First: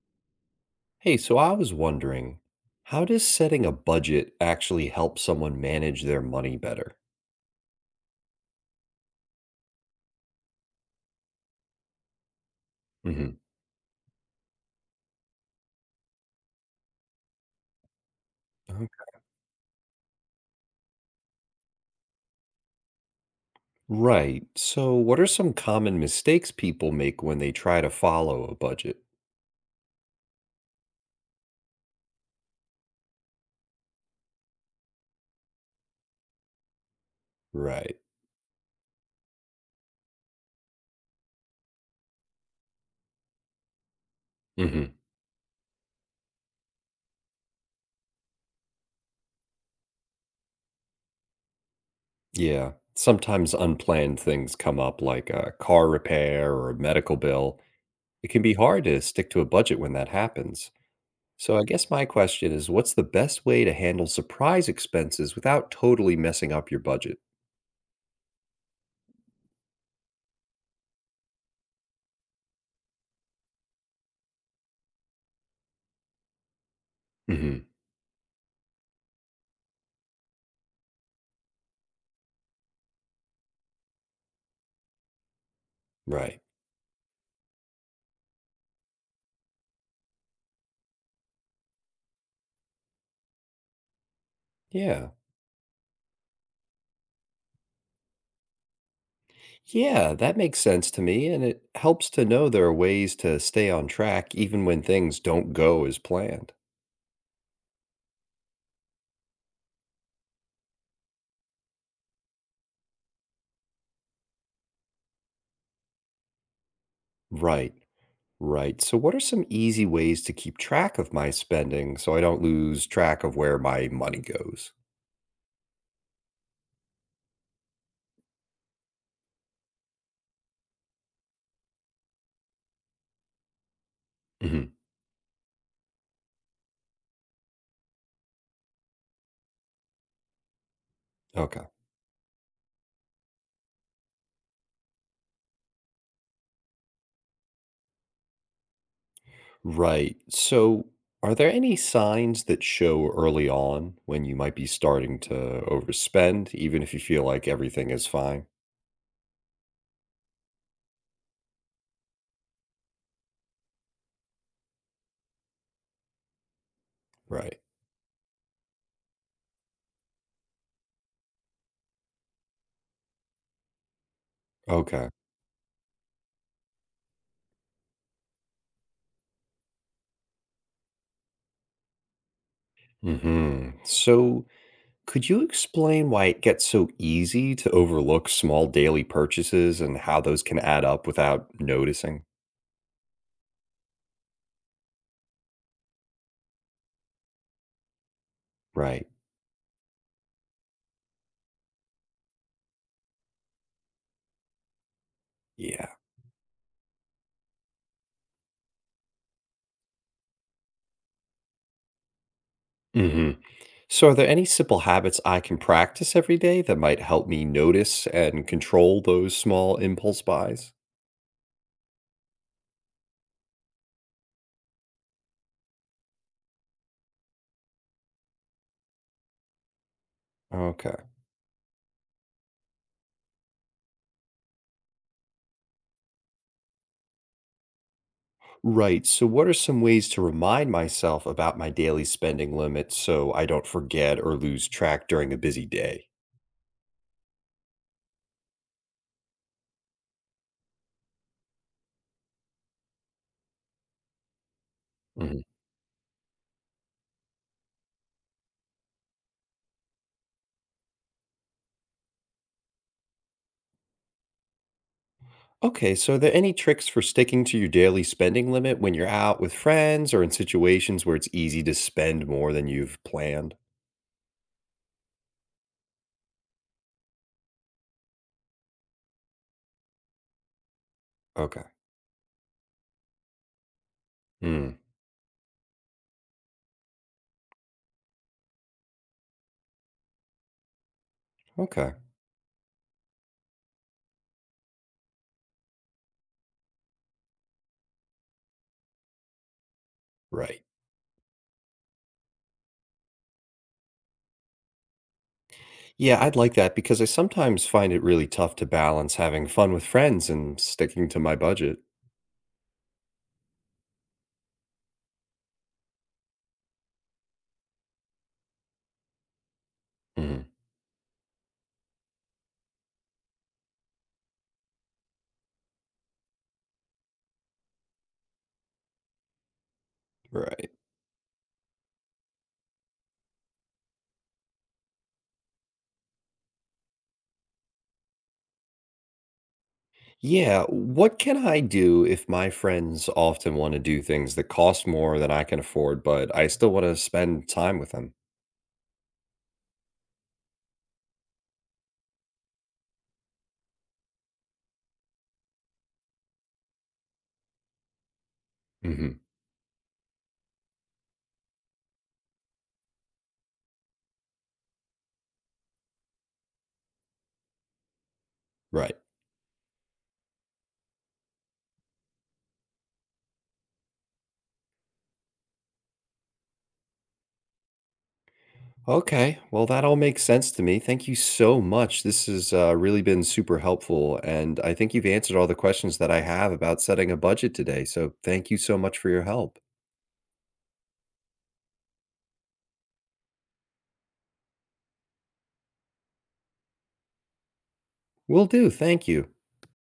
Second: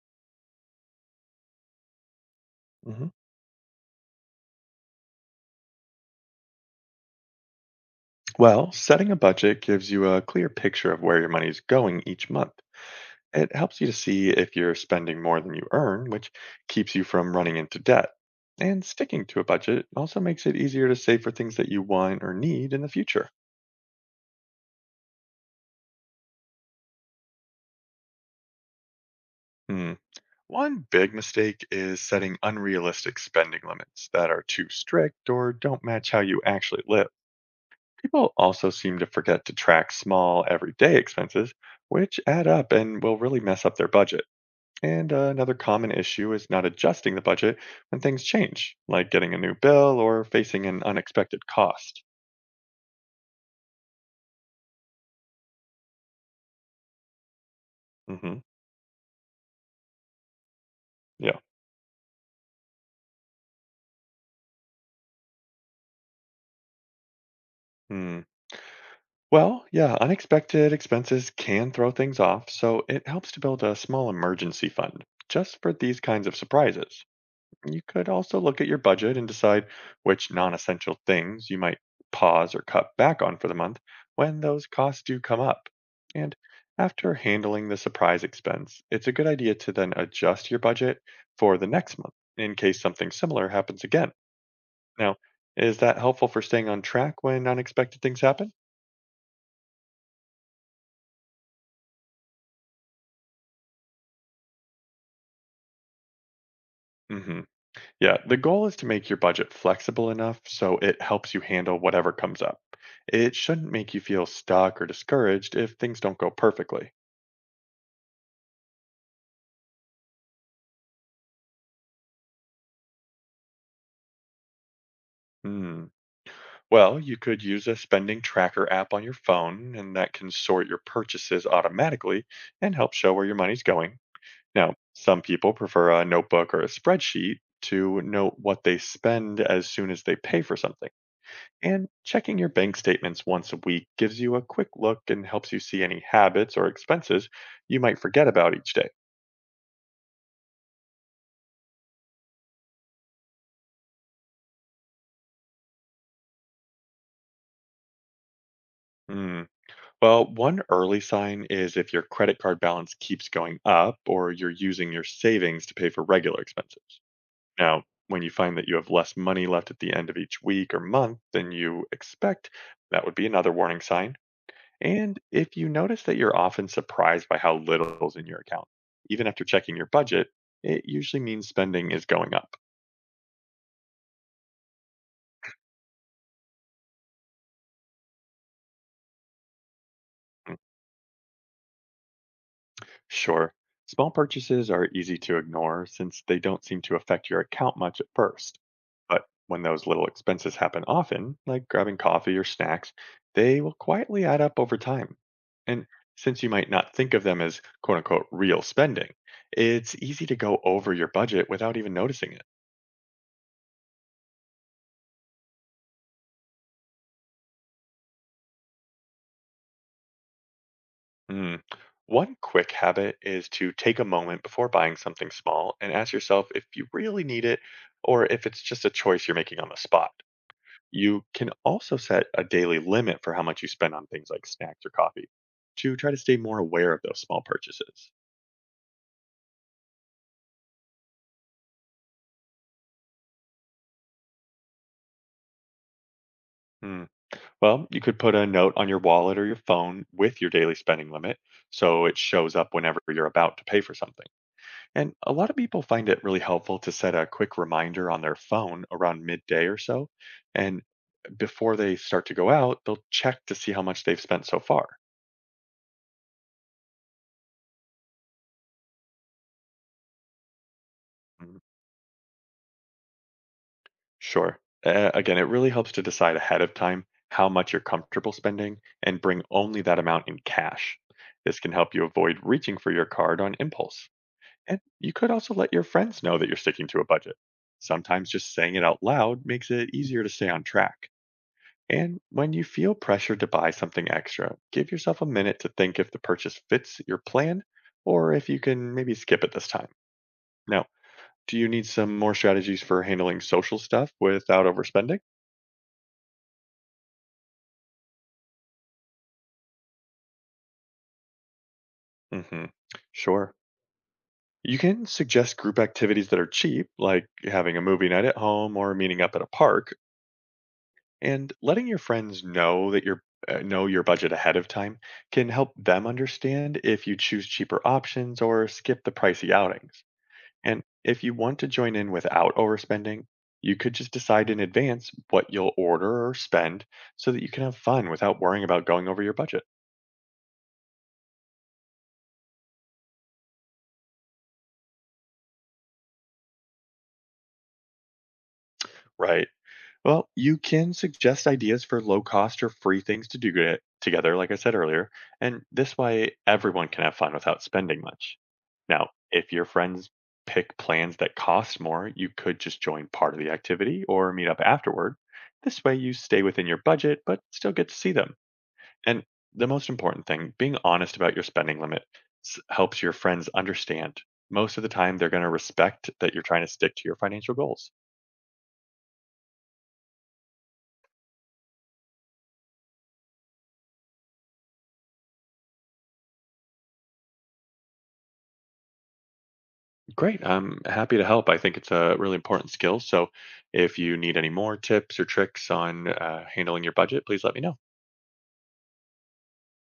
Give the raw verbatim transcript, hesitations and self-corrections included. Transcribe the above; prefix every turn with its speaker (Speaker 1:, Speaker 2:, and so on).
Speaker 1: Hey, so I was wondering, how
Speaker 2: Mhm.
Speaker 1: does setting a budget actually help someone manage their money better?
Speaker 2: Well, setting a budget gives you a clear picture of where your money is going each month.
Speaker 1: Hmm.
Speaker 2: It helps you to see if you're spending more than you earn, which keeps you from running into debt. And
Speaker 1: Okay.
Speaker 2: sticking to a budget also makes it easier to save for things that you want or need in the future.
Speaker 1: Right. So, what are some common mistakes people make when they try to follow a budget?
Speaker 2: Hmm. One big mistake is setting unrealistic spending limits that are too strict or don't match how you actually live.
Speaker 1: Right.
Speaker 2: People also seem to forget to track small, everyday expenses, which add up and will really mess up their budget.
Speaker 1: Hmm.
Speaker 2: And uh, another common issue is not adjusting the budget when things change, like getting a new bill or facing an unexpected cost.
Speaker 1: Yeah. Sometimes unplanned things come up like a car repair or a medical bill. It
Speaker 2: Hmm.
Speaker 1: can be hard to stick to a budget when that happens.
Speaker 2: Yeah.
Speaker 1: So, I guess my question is, what's the best way to handle surprise expenses without totally messing up your budget?
Speaker 2: Hmm. Well, yeah, unexpected expenses can throw things off, so it helps to build a small emergency fund just for these kinds of surprises.
Speaker 1: Hmm.
Speaker 2: You could also look at your budget and decide which non essential things you might pause or cut back on for the month when those costs do come up. And
Speaker 1: Right.
Speaker 2: after handling the surprise expense, it's a good idea to then adjust your budget for the next month in case something similar happens again.
Speaker 1: Yeah.
Speaker 2: Now, is that helpful for staying on track when unexpected things happen?
Speaker 1: Yeah, that makes sense to me, and it helps to know there are ways to stay on track even when things don't go as planned.
Speaker 2: Mm hmm. Yeah, the goal is to make your budget flexible enough so it helps you handle whatever comes up. It shouldn't make you feel stuck or discouraged if things don't go perfectly.
Speaker 1: Right, right. So, what are some easy ways to keep track of my spending so I don't lose track of where my money goes?
Speaker 2: Hmm. Well, you could use a spending tracker app on your phone, and that can sort your purchases automatically and help show where your money's going.
Speaker 1: Hmm.
Speaker 2: Now, some people prefer a notebook or a spreadsheet to note what they spend as soon as they pay for something.
Speaker 1: Okay,
Speaker 2: And checking your bank statements once a week gives you a quick look and helps you see any habits or expenses you might forget about each day.
Speaker 1: right. So, are there any signs that show early on when you might be starting to overspend, even if you feel like everything is fine?
Speaker 2: Hmm. Well, one early sign is if your credit card balance keeps going up or you're using your savings to pay for regular expenses.
Speaker 1: Right.
Speaker 2: Now, when you find that you have less money left at the end of each week or month than you expect, that would be another warning sign.
Speaker 1: Okay.
Speaker 2: And if you notice that you're often surprised by how little is in your account, even after checking your budget, it usually means spending is going up.
Speaker 1: Mm-hmm. So, could you explain why it gets so easy to overlook small daily purchases and how those
Speaker 2: Mm.
Speaker 1: can add up without noticing?
Speaker 2: Sure, small purchases are easy to ignore since they don't seem to affect your account much at first.
Speaker 1: Right.
Speaker 2: But when those little expenses happen often, like grabbing coffee or snacks, they will quietly add up over time. And
Speaker 1: Yeah.
Speaker 2: since you might not think of them as quote unquote real spending, it's easy to go over your budget without even noticing it.
Speaker 1: Hmm. So, are there any simple habits I can practice every day that might help me notice and control those small impulse buys?
Speaker 2: Mm. One quick habit is to take a moment before buying something small and ask yourself if you really need it or if it's just a choice you're making on the spot.
Speaker 1: Okay.
Speaker 2: You can also set a daily limit for how much you spend on things like snacks or coffee to try to stay more aware of those small purchases.
Speaker 1: Right. So, what are some ways to remind myself about my daily spending limit so I don't forget or lose track during a busy day?
Speaker 2: Mm. Well, you could put a note on your wallet or your phone with your daily spending limit so it shows up whenever you're about to pay for something. And a lot of people find it really helpful to set a quick reminder on their phone around midday or so. And before they start to go out, they'll check to see how much they've spent so far.
Speaker 1: Okay, so are there any tricks for sticking to your daily spending limit when you're out with friends or in situations where it's
Speaker 2: Mhm.
Speaker 1: easy to spend more than you've planned?
Speaker 2: Sure. Uh, again, it really helps to decide ahead of time how much you're comfortable spending and bring only that amount in cash. This
Speaker 1: Okay.
Speaker 2: can help you avoid reaching for your card on impulse.
Speaker 1: Mm,
Speaker 2: And you could also let your friends know that you're sticking to a budget. Sometimes just saying it out loud makes it easier to stay on track.
Speaker 1: okay.
Speaker 2: And when you feel pressured to buy something extra, give yourself a minute to think if the purchase fits your plan or if you can maybe skip it this time.
Speaker 1: Right.
Speaker 2: Now, do you need some more strategies for handling social stuff without overspending?
Speaker 1: Yeah, I'd like that because I sometimes find it really tough to balance having fun with friends and sticking to my budget.
Speaker 2: Hmm. Sure. You can suggest group activities that are cheap, like having a movie night at home or meeting up at a park,
Speaker 1: Mhm.
Speaker 2: and letting your friends know that your uh, know your budget ahead of time can help them understand if you choose cheaper options or skip the pricey outings.
Speaker 1: Right.
Speaker 2: And if you want to join in without overspending, you could just decide in advance what you'll order or spend so that you can have fun without worrying about going over your budget,
Speaker 1: Yeah, what can I do if my friends often want to do things that cost more than I can afford, but I still want to spend time with them?
Speaker 2: right? Well, you can suggest ideas for low cost or free things to do get- together, like I said earlier, and this way everyone can have fun without spending much. Now,
Speaker 1: Hmm.
Speaker 2: if your friends pick plans that cost more, you could just join part of the activity or meet up afterward. This way you stay within your budget but still get to see them.
Speaker 1: Right.
Speaker 2: And the most important thing, being honest about your spending limit s- helps your friends understand. Most of the time, they're going to respect that you're trying to stick to your financial goals.
Speaker 1: Okay. Well, that all makes sense to me. Thank you so much. This has uh, really been super helpful. And I think you've answered all the questions that I have about setting a budget today. So thank you so much for your help.
Speaker 2: Great. I'm happy to help. I think it's a really important skill. So if you need any more tips or tricks on uh, handling your budget, please let me know.
Speaker 1: Will do. Thank you.